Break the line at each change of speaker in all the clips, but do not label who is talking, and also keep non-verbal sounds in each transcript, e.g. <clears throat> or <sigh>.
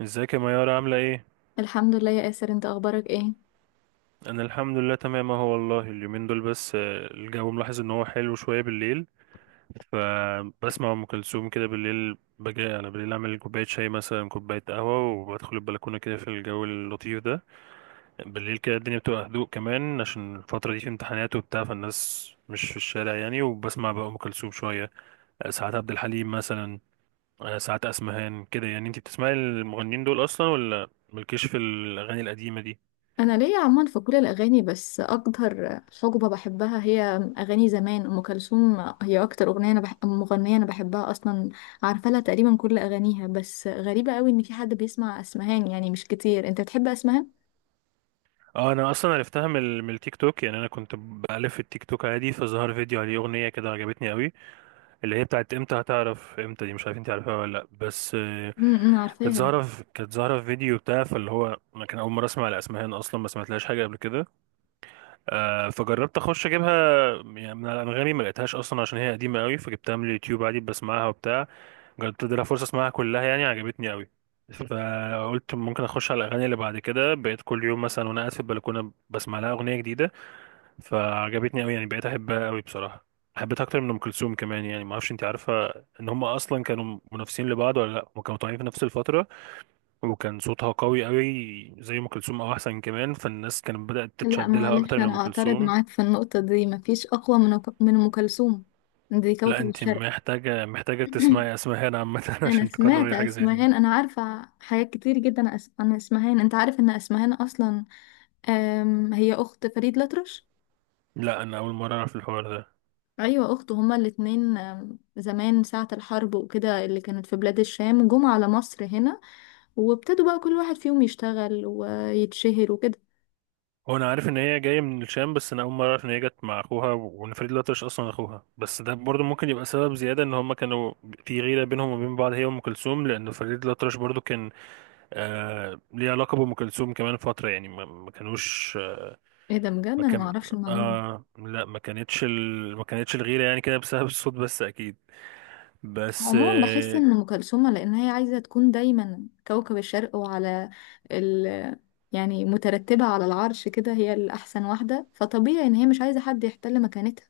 ازيك يا ميارة، عاملة ايه؟
الحمد لله يا آسر، انت اخبارك ايه؟
انا الحمد لله تمام اهو، والله اليومين دول بس الجو ملاحظ ان هو حلو شوية بالليل. فبسمع ام كلثوم كده بالليل، بجي انا بالليل اعمل كوباية شاي مثلا، كوباية قهوة، وبدخل البلكونة كده في الجو اللطيف ده. بالليل كده الدنيا بتبقى هدوء، كمان عشان الفترة دي في امتحانات وبتاع، فالناس مش في الشارع يعني، وبسمع بقى ام كلثوم شوية. ساعات عبد الحليم مثلا. ساعات اسمهان كده. يعني انتي بتسمعي المغنيين دول اصلا، ولا مالكيش في الاغاني القديمة دي؟
انا ليا عموما في كل الاغاني، بس اكتر حقبه بحبها هي اغاني زمان ام كلثوم. هي اكتر مغنيه انا بحبها اصلا. عارفه لها تقريبا كل اغانيها، بس غريبه قوي ان في حد بيسمع اسمهان. يعني مش كتير، انت بتحب اسمهان؟
اه، انا اصلا عرفتها من من التيك توك، يعني انا كنت بألف في التيك توك عادي، فظهر فيديو عليه اغنيه كده عجبتني قوي، اللي هي بتاعت امتى هتعرف، امتى دي مش عارف انت عارفها ولا لا، بس كانت
عارفاها.
ظاهره كانت ظاهره في فيديو بتاع، فاللي هو انا كان اول مره اسمع الاسمهان اصلا، ما سمعتلهاش حاجه قبل كده. فجربت اخش اجيبها، يعني من على انغامي ما لقيتهاش اصلا عشان هي قديمه قوي، فجبتها من اليوتيوب عادي، بسمعها وبتاع. جربت ادي لها فرصه اسمعها كلها يعني، عجبتني قوي، فقلت ممكن اخش على الاغاني اللي بعد كده، بقيت كل يوم مثلا وانا قاعد في البلكونه بسمع لها اغنيه جديده. فعجبتني قوي يعني، بقيت احبها قوي بصراحه. حبيتها اكتر من ام كلثوم كمان، يعني ما اعرفش انت عارفه ان هم اصلا كانوا منافسين لبعض ولا لا. هم كانوا طالعين في نفس الفتره، وكان صوتها قوي قوي زي ام كلثوم او احسن كمان، فالناس كانت بدات
لا
تتشد لها
معلش،
اكتر من
انا
ام
اعترض
كلثوم.
معاك في النقطه دي، مفيش اقوى من ام كلثوم. دي
لا،
كوكب
انت
الشرق.
محتاجه
<clears throat>
تسمعي اسمهان عامه <laughs>
انا
عشان
سمعت
تكرري حاجه زي دي.
اسمهان، انا عارفه حاجات كتير جدا عن اسمهان. انت عارف ان اسمهان اصلا، هي اخت فريد الأطرش.
لا، انا اول مره اعرف الحوار ده.
ايوه، اخته. هما الاتنين، زمان ساعه الحرب وكده، اللي كانت في بلاد الشام، جم على مصر هنا. وابتدوا بقى كل واحد فيهم يشتغل ويتشهر وكده.
هو انا عارف ان هي جايه من الشام، بس انا اول مره اعرف ان هي جت مع اخوها وان فريد الأطرش اصلا اخوها، بس ده برضو ممكن يبقى سبب زياده ان هما كانوا في غيره بينهم وبين بعض، هي وام كلثوم، لان فريد الأطرش برضو كان ليه علاقه بام كلثوم كمان فتره، يعني ما كانوش،
ايه ده بجد!
ما
انا
كان.
معرفش المعلومه.
لا، ما كانتش ما كانتش الغيره يعني كده بسبب الصوت بس، اكيد. بس
عموما بحس ان ام كلثوم لان هي عايزه تكون دايما كوكب الشرق، وعلى ال يعني مترتبه على العرش كده، هي الاحسن واحده. فطبيعي ان هي مش عايزه حد يحتل مكانتها.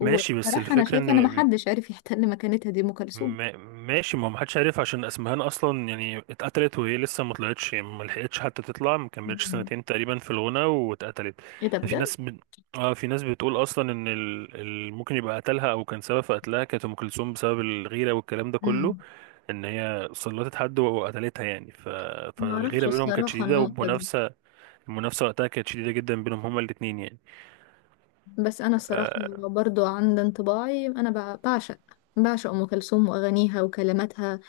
ماشي، بس
انا
الفكره ان
شايفه ان محدش عارف يحتل مكانتها، دي ام كلثوم.
ماشي، ما محدش عارف عشان اسمهان اصلا يعني اتقتلت وهي لسه ما طلعتش، يعني ما لحقتش حتى تطلع، ما كملتش
مم.
سنتين تقريبا في الغنى واتقتلت.
ايه ده
ففي
بجد!
ناس ب... اه، في ناس بتقول اصلا ان ممكن يبقى قتلها او كان سبب في قتلها كانت ام كلثوم، بسبب الغيره والكلام ده كله، ان هي سلطت حد وقتلتها يعني.
ما اعرفش
فالغيره بينهم كانت
الصراحه
شديده،
النقطه دي.
والمنافسه وقتها كانت شديده جدا بينهم هما الاثنين يعني.
بس انا الصراحه،
اه
برضو عند انطباعي، انا بعشق ام كلثوم واغانيها وكلماتها.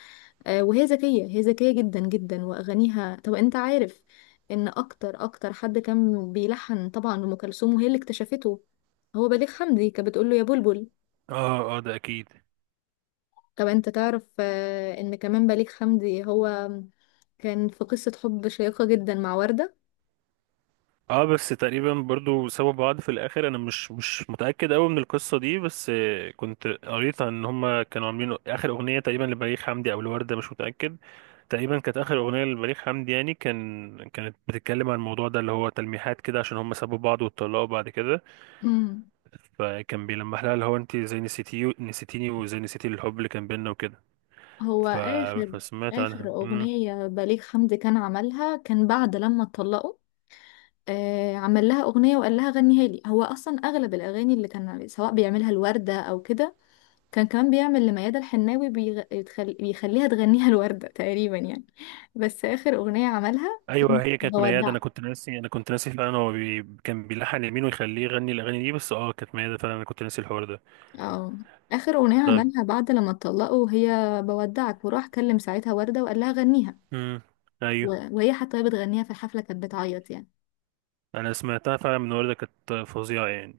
وهي ذكيه، هي ذكيه جدا جدا. واغانيها، طب انت عارف ان اكتر اكتر حد كان بيلحن طبعا ام كلثوم وهي اللي اكتشفته هو بليغ حمدي. كانت بتقول له يا بلبل.
اه، ده اكيد.
طب انت تعرف ان كمان بليغ حمدي هو كان في قصه حب شيقه جدا مع ورده.
اه، بس تقريبا برضو سابوا بعض في الاخر، انا مش متاكد قوي من القصه دي، بس كنت قريت ان هما كانوا عاملين اخر اغنيه تقريبا لبليغ حمدي او الورده، مش متاكد، تقريبا كانت اخر اغنيه لبليغ حمدي، يعني كانت بتتكلم عن الموضوع ده اللي هو تلميحات كده عشان هما سابوا بعض واتطلقوا بعد كده.
<clears throat> مم.
فكان بيلمح لها اللي هو انت زي نسيتيني، وزي نسيتي الحب اللي كان بينا وكده.
هو
ف...
اخر
فسمعت
اخر
عنها.
اغنيه بليغ حمدي كان عملها، كان بعد لما اتطلقوا. عمل لها أغنية وقال لها غنيها لي. هو أصلا أغلب الأغاني اللي كان سواء بيعملها الوردة أو كده، كان كمان بيعمل لميادة الحناوي، بيخليها تغنيها <laughs> الوردة تقريبا يعني. بس آخر أغنية عملها
ايوه،
كانت
هي كانت ميادة،
بودعك.
انا كنت ناسي، فعلا. هو كان بيلحن يمين ويخليه يغني الاغاني دي، بس اه كانت ميادة فعلا، انا كنت ناسي الحوار ده.
اه، آخر أغنية
طب.
عملها بعد لما اتطلقوا هي بودعك. وراح كلم ساعتها وردة وقال لها غنيها.
امم
و...
ايوه.
وهي حتى وهي بتغنيها في الحفلة كانت بتعيط يعني.
انا سمعتها فعلا من وردة، كانت فظيعة يعني.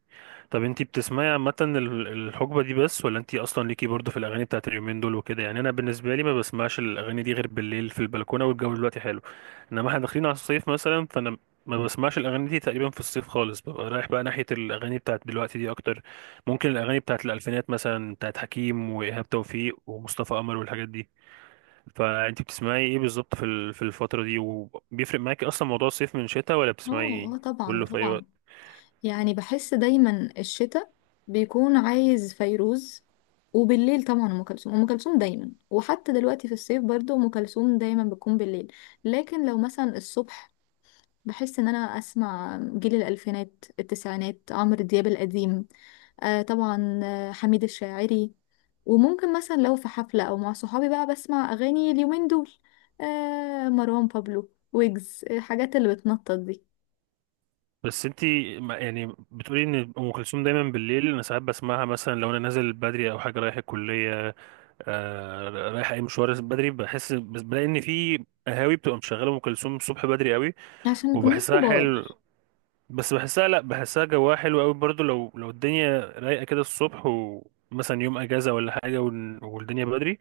طب انتي بتسمعي عامة الحقبة دي بس، ولا انتي اصلا ليكي برضو في الاغاني بتاعت اليومين دول وكده؟ يعني انا بالنسبة لي ما بسمعش الاغاني دي غير بالليل في البلكونة، والجو دلوقتي حلو، انما احنا داخلين على الصيف مثلا، فانا ما بسمعش الاغاني دي تقريبا في الصيف خالص، ببقى رايح بقى ناحية الاغاني بتاعت دلوقتي دي اكتر، ممكن الاغاني بتاعت الالفينات مثلا، بتاعت حكيم وايهاب توفيق ومصطفى قمر والحاجات دي. فانت بتسمعي ايه بالظبط في في الفترة دي؟ وبيفرق معاكي اصلا موضوع الصيف من الشتاء، ولا
اه،
بتسمعي
اه، طبعا،
كله في اي
طبعا.
وقت؟
يعني بحس دايما الشتاء بيكون عايز فيروز. وبالليل طبعا ام كلثوم، ام كلثوم دايما. وحتى دلوقتي في الصيف برضو ام كلثوم دايما بتكون بالليل. لكن لو مثلا الصبح، بحس ان انا اسمع جيل الالفينات، التسعينات، عمرو دياب القديم. آه طبعا. حميد الشاعري. وممكن مثلا لو في حفلة او مع صحابي بقى، بسمع اغاني اليومين دول. مروان بابلو ويجز، الحاجات اللي بتنطط دي.
بس انت يعني بتقولي ان ام كلثوم دايما بالليل، انا ساعات بسمعها مثلا لو انا نازل بدري او حاجه، رايح الكليه، رايح اي مشوار بدري، بحس، بس بلاقي ان في قهاوي بتبقى مشغله ام كلثوم الصبح بدري قوي،
عشان نكون ناس
وبحسها
كبار.
حلو. بس بحسها، لا، بحسها جواها حلو قوي برضو، لو الدنيا رايقه كده الصبح ومثلا يوم اجازه ولا حاجه، والدنيا بدري،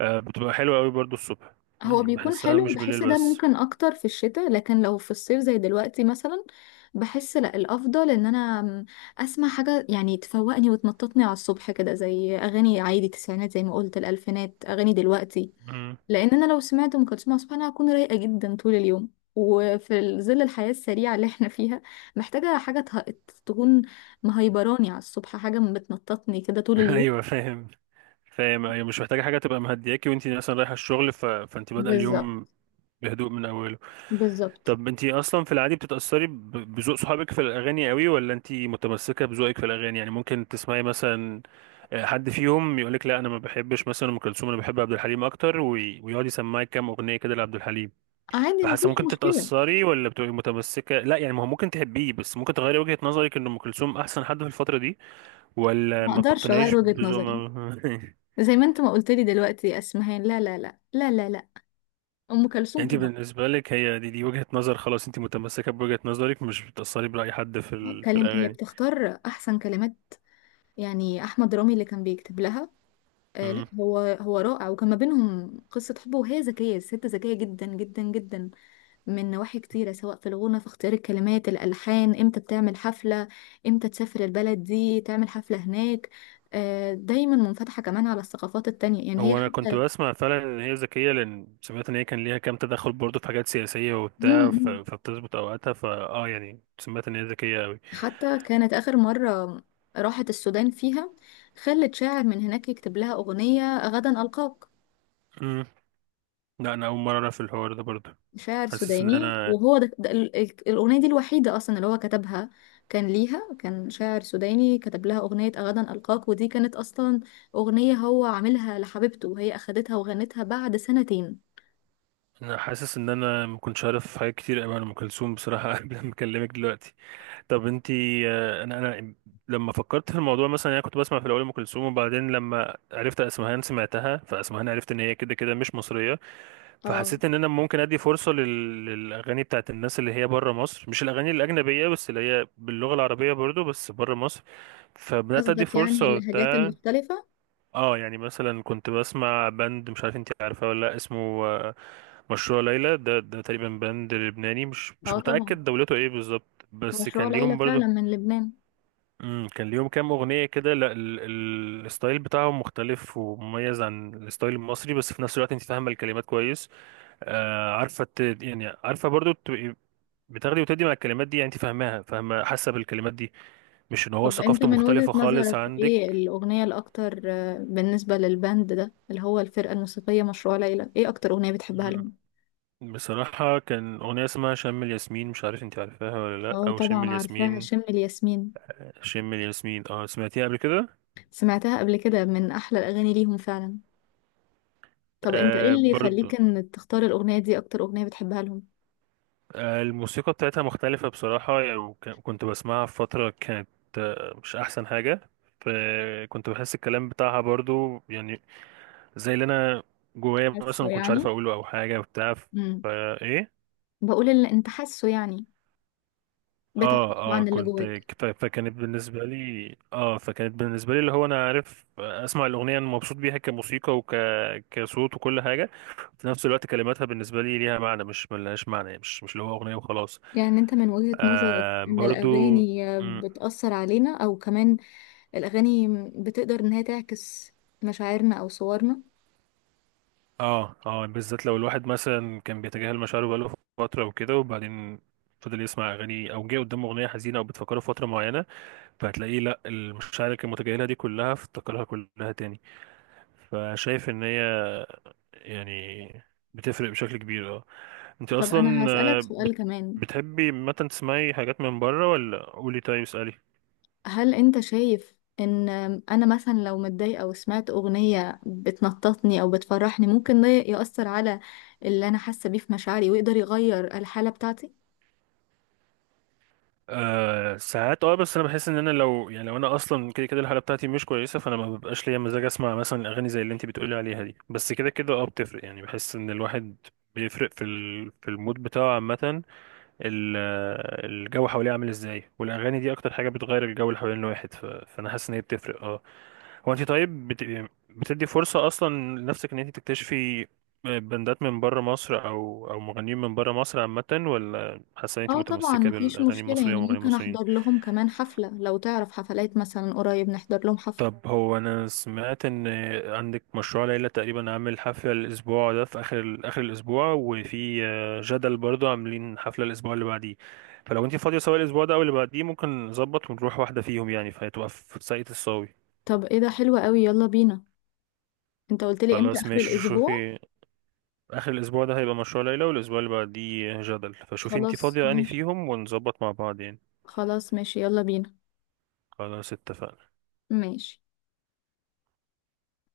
بتبقى حلوة قوي برضو الصبح.
هو
يعني
بيكون
بحسها
حلو،
مش بالليل
بحس ده
بس.
ممكن اكتر في الشتاء. لكن لو في الصيف زي دلوقتي مثلا، بحس لا، الافضل ان انا اسمع حاجه يعني تفوقني وتنططني على الصبح كده، زي اغاني عادي تسعينات، زي ما قلت الالفينات، اغاني دلوقتي.
مم.
لان انا لو سمعت ام كلثوم على الصبح، انا هكون رايقه جدا طول اليوم. وفي ظل الحياه السريعه اللي احنا فيها، محتاجه حاجه تكون مهيبراني على الصبح، حاجه بتنططني كده
<laughs>
طول اليوم.
ايوه، فاهم. فاهم، ايوه، مش محتاجة حاجة تبقى مهدياكي وانتي مثلا رايحة الشغل، فانتي بادئة
بالظبط.
اليوم بهدوء من اوله.
بالظبط.
طب انتي اصلا في العادي بتتأثري بذوق صحابك في الاغاني قوي، ولا انتي متمسكة بذوقك في الاغاني؟ يعني ممكن تسمعي مثلا حد فيهم يقولك لا انا ما بحبش مثلا ام كلثوم، انا بحب عبد الحليم اكتر، ويقعد يسمعك كام اغنية كده لعبد الحليم،
عادي،
فحاسه
مفيش
ممكن
مشكله.
تتأثري ولا بتبقي متمسكة؟ لا يعني، ما هو ممكن تحبيه، بس ممكن تغيري وجهة نظرك ان ام كلثوم احسن حد في الفترة دي، ولا
ما
ما
اقدرش اغير
بتقتنعيش
وجهة
بزو
نظري.
ما... <laughs>
زي ما انت ما قلت لي دلوقتي يا اسمهان، لا، لا، لا، لا، لا، لا. ام
يعني
كلثوم
انت
طبعا.
بالنسبة لك هي دي وجهة نظر خلاص، انت متمسكة بوجهة نظرك، مش بتأثري برأي حد في في
كلام، هي
الأغاني.
بتختار احسن كلمات. يعني احمد رامي اللي كان بيكتب لها. آه لا،
مم.
هو رائع، وكان ما بينهم قصه حب. وهي ذكيه، الست ذكيه جدا جدا جدا. من نواحي كتيره، سواء في الغنى، في اختيار الكلمات، الالحان، امتى بتعمل حفله، امتى تسافر البلد دي تعمل حفله هناك. دايما منفتحه كمان على الثقافات التانية، يعني هي
هو انا كنت
حتى.
بسمع فعلا ان هي ذكية، لان سمعت ان هي كان ليها كام تدخل برضه في حاجات سياسية
مم،
وبتاع،
مم.
فبتظبط اوقاتها، فاه يعني سمعت ان هي ذكية قوي.
حتى كانت آخر مرة راحت السودان فيها، خلت شاعر من هناك يكتب لها أغنية غدا ألقاك.
مم. لا، انا اول مرة اعرف الحوار ده برضه.
شاعر
حاسس ان
سوداني،
انا
وهو ده الأغنية دي الوحيدة أصلا اللي هو كتبها. كان شاعر سوداني كتب لها أغنية غدا ألقاك، ودي كانت أصلا أغنية هو عاملها لحبيبته، وهي أخدتها وغنتها بعد سنتين.
انا حاسس ان انا ما كنتش عارف حاجات كتير قوي عن ام كلثوم بصراحه <laughs> قبل ما اكلمك دلوقتي. طب انتي، انا لما فكرت في الموضوع مثلا يعني، انا كنت بسمع في الاول ام كلثوم، وبعدين لما عرفت اسمهان سمعتها، فاسمهان عرفت ان هي كده كده مش مصريه،
اه،
فحسيت ان انا ممكن ادي فرصه للاغاني بتاعت الناس اللي هي بره مصر، مش الاغاني الاجنبيه بس، اللي هي باللغه العربيه برضو بس بره مصر، فبدات ادي
قصدك
فرصه
يعني اللهجات
وبتاع.
المختلفة.
اه، يعني مثلا كنت بسمع باند، مش عارف انتي عارفاه ولا لا، اسمه آه، مشروع ليلى. ده تقريبا باند لبناني، مش
اه طبعا،
متأكد دولته ايه بالظبط، بس
مشروع
كان ليهم
ليلى
برضو،
فعلا من لبنان.
كان ليهم كام أغنية كده. لا، الستايل بتاعهم مختلف ومميز عن الستايل المصري، بس في نفس الوقت انت فاهمة الكلمات كويس، عارفة يعني عارفة برضو تبقي بتاخدي وتدي مع الكلمات دي، يعني انت فاهماها، فاهمة، حاسة بالكلمات دي، مش ان هو
طب انت
ثقافته
من وجهة
مختلفة خالص
نظرك، ايه
عندك.
الأغنية الأكتر بالنسبة للباند ده، اللي هو الفرقة الموسيقية مشروع ليلى، ايه أكتر أغنية بتحبها لهم؟
مم. بصراحة كان أغنية اسمها شم الياسمين، مش عارف انت عارفاها ولا لأ،
اه
أو شم
طبعا، عارفاها،
الياسمين،
شم الياسمين.
شم الياسمين. اه، سمعتيها قبل كده؟
سمعتها قبل كده، من أحلى الأغاني ليهم فعلا. طب انت ايه اللي
برضو،
يخليك ان تختار الأغنية دي أكتر أغنية بتحبها لهم؟
الموسيقى بتاعتها مختلفة بصراحة يعني، كنت بسمعها في فترة كانت مش أحسن حاجة، فكنت بحس الكلام بتاعها برضو يعني زي اللي أنا جوايا مثلا
حاسه
ما كنتش عارف
يعني؟
أقوله أو حاجة وبتاع.
امم
فإيه،
بقول اللي انت حاسه يعني. بتعبر
اه اه،
عن اللي
كنت
جواك.
ف- فكانت بالنسبة لي اه فكانت بالنسبة لي اللي هو أنا عارف أسمع الأغنية، أنا مبسوط بيها كموسيقى كصوت وكل حاجة، في نفس الوقت كلماتها بالنسبة لي ليها معنى، مش ملهاش معنى يعني، مش اللي هو أغنية وخلاص.
يعني انت من وجهة نظرك ان
برضو.
الأغاني
مم،
بتأثر علينا او كمان الأغاني بتقدر إن هي تعكس مشاعرنا أو صورنا؟
اه اه، بالذات لو الواحد مثلا كان بيتجاهل مشاعره بقاله فترة وكده، وبعدين فضل يسمع أغاني أو جه قدامه أغنية حزينة أو بتفكره في فترة معينة، فهتلاقيه لأ، المشاعر اللي كان متجاهلها دي كلها افتكرها كلها تاني، فشايف إن هي يعني بتفرق بشكل كبير، اه. أنت
طب أنا
أصلا،
هسألك سؤال كمان.
بتحبي مثلا تسمعي حاجات من بره ولا؟ قولي، طيب اسألي.
هل أنت شايف إن أنا مثلا لو متضايقة وسمعت أغنية بتنططني أو بتفرحني، ممكن ده يأثر على اللي أنا حاسة بيه في مشاعري ويقدر يغير الحالة بتاعتي؟
أه، ساعات، اه، بس انا بحس ان انا لو انا اصلا كده كده الحاله بتاعتي مش كويسه، فانا ما ببقاش ليا مزاج اسمع مثلا اغاني زي اللي انت بتقولي عليها دي، بس كده كده اه بتفرق يعني، بحس ان الواحد بيفرق في في المود بتاعه عامه، ال- الجو حواليه عامل ازاي، والاغاني دي اكتر حاجه بتغير الجو اللي حوالين الواحد، فانا حاسس ان هي بتفرق، اه. هو انت طيب بتدي فرصه اصلا لنفسك ان انت تكتشفي بندات من بره مصر او مغنيين من بره مصر عامه، ولا حاسه ان انت
اه طبعا،
متمسكه
مفيش
بالاغاني
مشكلة،
المصريه
يعني
ومغنيين
ممكن
مصريين؟
أحضر لهم كمان حفلة. لو تعرف حفلات مثلا قريب نحضر لهم حفلة.
طب، هو انا سمعت ان عندك مشروع ليلى تقريبا عامل حفلة الاسبوع ده في اخر اخر الاسبوع، وفي جدل برضه عاملين حفلة الاسبوع اللي بعديه، فلو انت فاضية سواء الاسبوع ده او اللي بعديه ممكن نظبط ونروح واحدة فيهم يعني، فهتبقى في ساقية الصاوي.
طب ايه ده، حلو قوي، يلا بينا. انت قلت لي امتى؟
خلاص
اخر
ماشي،
الاسبوع؟
شوفي، اخر الاسبوع ده هيبقى مشروع ليلى والاسبوع اللي بعديه جدل، فشوفي انت
خلاص
فاضية انهي
ماشي.
فيهم ونظبط مع بعض يعني.
خلاص ماشي، يلا بينا.
خلاص اتفقنا
ماشي.